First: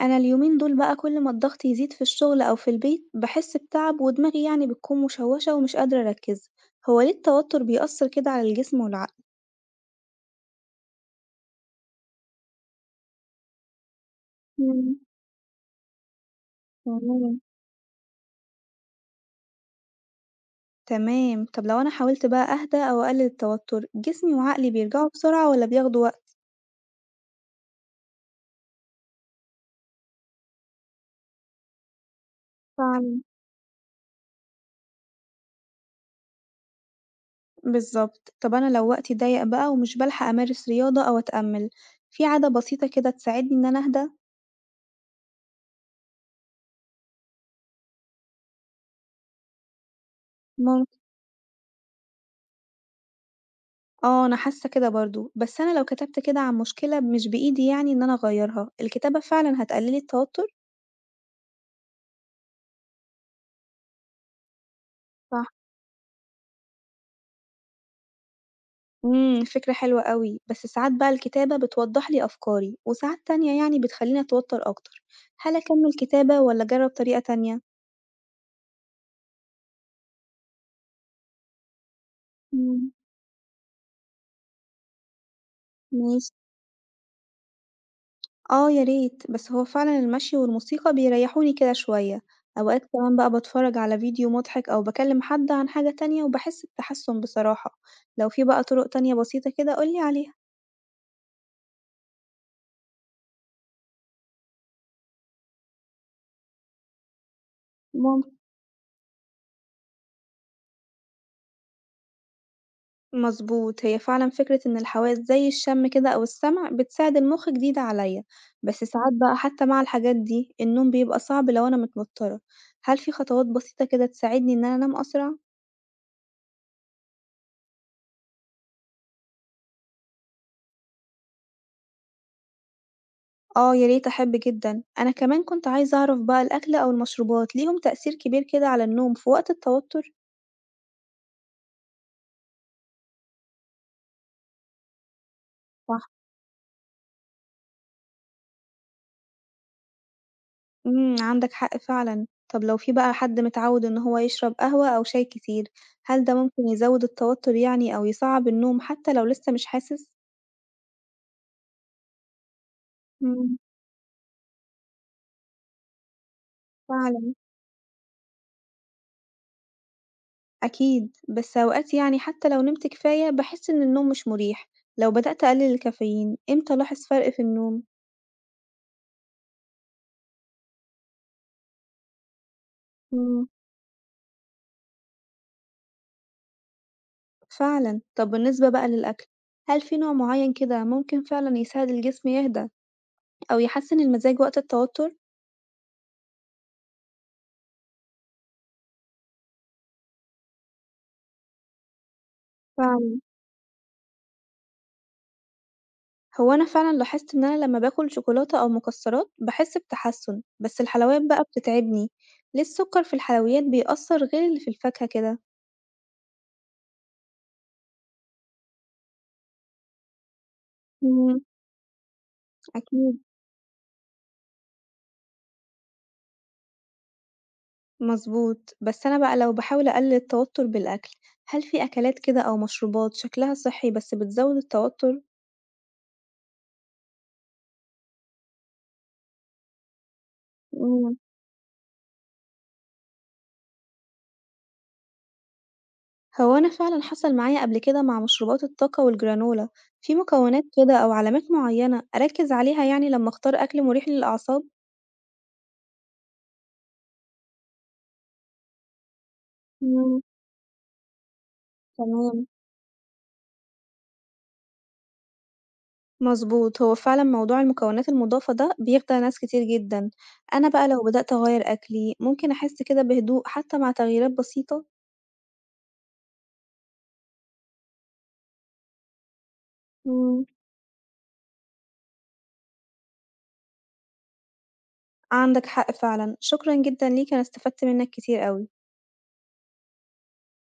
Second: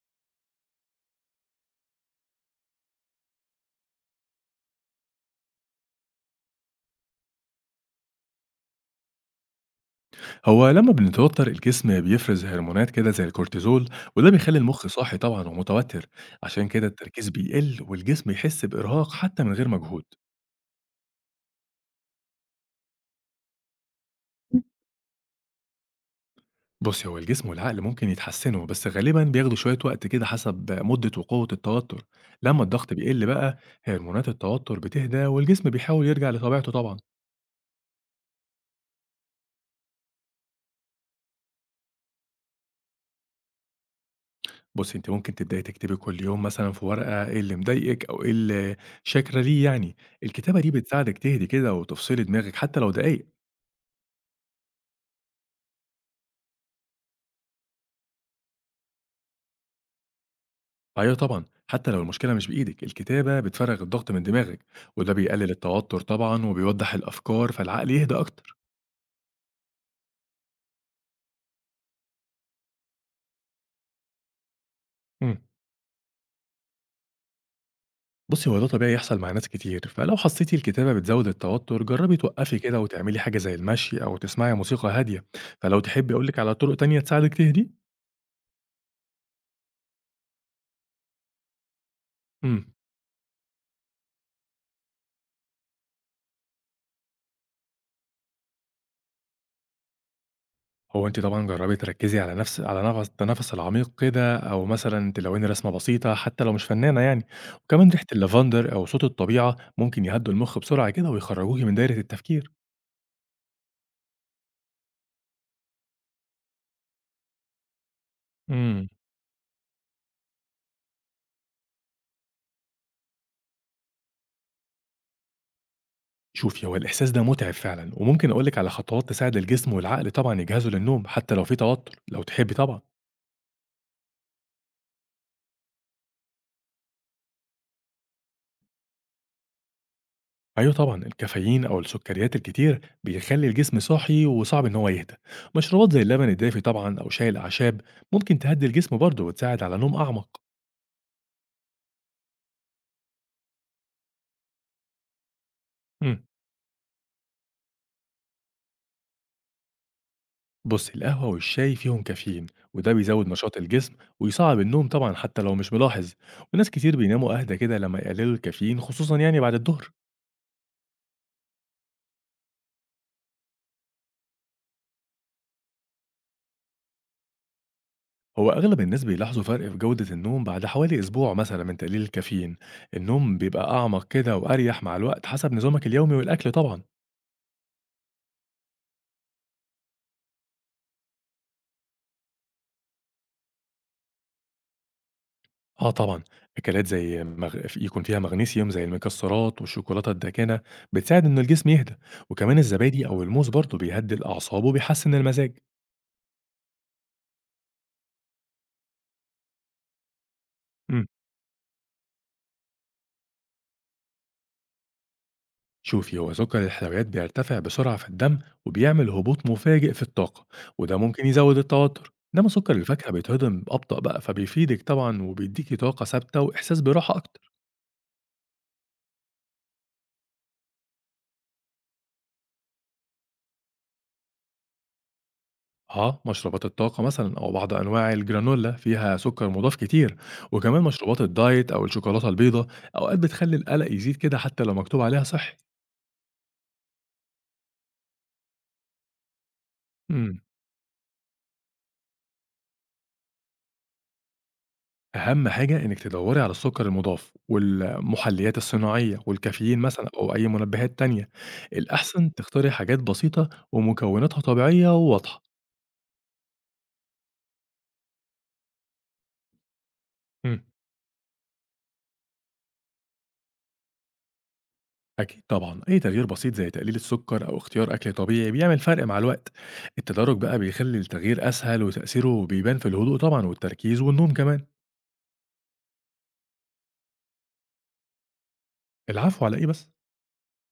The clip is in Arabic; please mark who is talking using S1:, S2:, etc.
S1: أنا اليومين دول بقى كل ما الضغط يزيد في الشغل أو في البيت بحس بتعب ودماغي بتكون مشوشة ومش قادرة أركز، هو ليه التوتر بيأثر كده على الجسم والعقل؟
S2: هو لما بنتوتر الجسم بيفرز هرمونات كده زي الكورتيزول، وده بيخلي المخ
S1: مم،
S2: صاحي طبعا ومتوتر. عشان كده التركيز
S1: تمام
S2: بيقل والجسم يحس بإرهاق حتى من غير مجهود.
S1: تمام. طب لو أنا حاولت بقى أهدى أو أقلل التوتر جسمي وعقلي بيرجعوا بسرعة ولا بياخدوا وقت؟
S2: بص، هو الجسم والعقل ممكن يتحسنوا بس غالبا بياخدوا شوية وقت كده حسب مدة وقوة التوتر. لما الضغط
S1: فعلا.
S2: بيقل بقى هرمونات التوتر بتهدى والجسم بيحاول يرجع لطبيعته طبعا.
S1: بالظبط. طب أنا لو وقتي ضيق بقى ومش بلحق أمارس رياضة أو أتأمل، في عادة بسيطة كده تساعدني إن أنا أهدى؟
S2: بص، انت ممكن تبداي تكتبي كل يوم مثلا في ورقة ايه اللي مضايقك او ايه اللي شاكرة ليه يعني. الكتابة دي بتساعدك تهدي كده وتفصلي دماغك حتى لو دقايق.
S1: آه، أنا حاسة كده برضه، بس أنا لو كتبت كده عن مشكلة مش بإيدي إن أنا أغيّرها، الكتابة فعلًا هتقلِّلي التوتر؟
S2: أيوه طبعًا، حتى لو المشكلة مش بإيدِك، الكتابة بتفرّغ الضغط من دماغِك، وده
S1: صح.
S2: بيقلل التوتر طبعًا وبيوضّح الأفكار، فالعقل يهدى أكتر.
S1: إمم، فكرة حلوة أوي، بس ساعات بقى الكتابة بتوضّح لي أفكاري وساعات تانية بتخلّيني أتوتر أكتر،
S2: إمم.
S1: هل أكمّل كتابة والّا أجرّب طريقة تانية؟
S2: بُصّي، هو ده طبيعي يحصل مع ناس كتير، فلو حسيتِ الكتابة بتزوّد التوتر، جرّبي توقّفي كده
S1: إمم،
S2: وتعملي حاجة زي المشي أو تسمعي موسيقى هادية، فلو تحبّي أقول
S1: ماشي.
S2: لِك على طُرق تانية تساعدِك تهدي؟
S1: آه، يا ريت، بس هو فعلًا المشي والموسيقى بيريّحوني كده شوية،
S2: إمم.
S1: أوقات كمان بقى باتفرّج على فيديو مضحك أو باكلّم حد عن حاجة تانية وباحس بتحسُّن بصراحة، لو في بقى طُرق تانية بسيطة كده قُل لي عليها.
S2: هو أنتِ طبعًا جرّبي تركّزي على نفس التنفس العميق كده، أو مثلًا تلوِّني رسمة بسيطة حتى لو مش فنانة يعني، وكمان ريحة
S1: ممكن.
S2: اللافندر أو صوت الطبيعة ممكن يهدّوا المُخ بسرعة كده ويخرّجوكِ من دايرة التفكير.
S1: مظبوط، هي فعلًا فكرة إن الحواس زي الشم كده أو السمع بتساعد المُخ جديدة عليَّ، بس
S2: إمم.
S1: ساعات بقى حتى مع الحاجات دي النوم بيبقى صعب لو أنا متوترة، هل في خطوات بسيطة كده تساعدني إن أنا أنام أسرع؟
S2: شوفي، هو الإحساس ده مُتعب فعلًا، وممكن أقول لِك على خطوات تساعد الجسم والعقل طبعًا يجهزوا للنوم حتى لو في توتر، لو تحبّي طبعًا.
S1: آه يا ريت أحب جدًا، أنا كمان كنت عايزة أعرف بقى الأكل أو المشروبات ليهم تأثير كبير كده على النوم في وقت التوتر؟
S2: أيوه طبعًا، الكافيين أو السُكّريات الكتير بيخلّي الجسم صاحي وصعب إن هو يهدى. مشروبات زي
S1: صح،
S2: اللبن الدافي طبعًا أو شاي الأعشاب ممكن تهدّي الجسم برضه وتساعد على نوم أعمق.
S1: إمم، عندك حق فعلًا. طب لو في بقى حد متعود إن هو يشرب قهوة أو شاي كتير،
S2: اهم.
S1: هل ده ممكن يزود التوتر أو يصعّب النوم حتى لو لسه مش حاسس؟
S2: بص، القهوة والشاي فيهم كافيين، وده بيزود نشاط
S1: إمم.
S2: الجسم ويصعب النوم طبعا حتى لو مش ملاحظ. وناس كتير
S1: فعلًا،
S2: بيناموا أهدى كده لما يقللوا الكافيين خصوصا يعني بعد الظهر.
S1: أكيد، بس أوقات حتى لو نمت كفاية باحس إن النوم مش مريح، لو بدأت أقلل الكافيين إمتى ألاحظ فرق في النوم؟
S2: هو أغلب الناس بيلاحظوا فرق في جودة النوم بعد حوالي أسبوع مثلا من تقليل الكافيين. النوم
S1: إمم،
S2: بيبقى أعمق كده وأريح مع الوقت حسب نظامك اليومي والأكل طبعا.
S1: فعلًا. طب بالنسبة بقى للأكل، هل في نوع معين كده ممكن فعلًا يساعد الجسم يهدى أو يحسن المزاج وقت التوتر؟
S2: اه طبعا، اكلات زي يكون فيها مغنيسيوم زي المكسرات والشوكولاته الداكنه بتساعد ان الجسم يهدى. وكمان الزبادي
S1: فعلًا،
S2: او الموز برضه بيهدي الاعصاب وبيحسن المزاج.
S1: هو أنا فعلًا لاحظت إن أنا لما باكل شوكولاتة أو مكسرات باحس بتحسن، بس
S2: إمم.
S1: الحلويات بقى بتتعبني، ليه السكر في الحلويات بيأثر غير اللي في الفاكهة كده؟
S2: شوفي، هو سكر الحلويات بيرتفع بسرعة في الدم وبيعمل هبوط مفاجئ في الطاقة، وده ممكن
S1: إمم،
S2: يزود التوتر. إنما سكر الفاكهة
S1: أكيد.
S2: بيتهضم أبطأ بقى، فبيفيدك طبعا وبيديكي طاقة ثابتة وإحساس براحة أكتر.
S1: مظبوط، بس أنا بقى لو باحاول أقلل التوتر بالأكل، هل في أكلات كده أو مشروبات شكلها صحّي بس بتزوّد التوتر؟
S2: اه، مشروبات الطاقة مثلا أو بعض أنواع الجرانولا فيها سكر مضاف كتير، وكمان
S1: إمم،
S2: مشروبات الدايت أو الشوكولاتة البيضاء أوقات بتخلي القلق يزيد كده حتى لو مكتوب عليها صحي.
S1: هو أنا فعلًا حصل معايا قبل كده مع مشروبات الطاقة والجرانولا، في
S2: مم.
S1: مكونات كده أو علامات معيّنة أركّز عليها لمّا أختار أكل مُريح للأعصاب؟
S2: أهم حاجة إنِّك تدوّري على السُكّر المُضاف والمُحلّيات الصناعية والكافيين مثلًا
S1: إمم،
S2: أو أي منبهات تانية، الأحسن
S1: تمام،
S2: تختاري حاجات بسيطة ومكوناتها طبيعية وواضحة.
S1: مظبوط، هو فعلًا موضوع المكونات المضافة ده بيخدع ناس كتير جدًا،
S2: إمم،
S1: أنا بقى لو بدأت أغيّر أكلي ممكن أحس كده بهدوء حتى مع تغييرات بسيطة؟
S2: أكيد طبعًا، أي تغيير بسيط زي تقليل السُكّر أو اختيار أكل طبيعي بيعمل فرق مع الوقت، التدرُّج
S1: إمم.
S2: بقى بيخلّي التغيير أسهل وتأثيره بيبان في الهدوء طبعًا والتركيز والنوم كمان.
S1: عندك حق فعلًا، شكرًا جدًا ليك أنا استفدت منّك كتير أوي.
S2: العفو على إيه بس.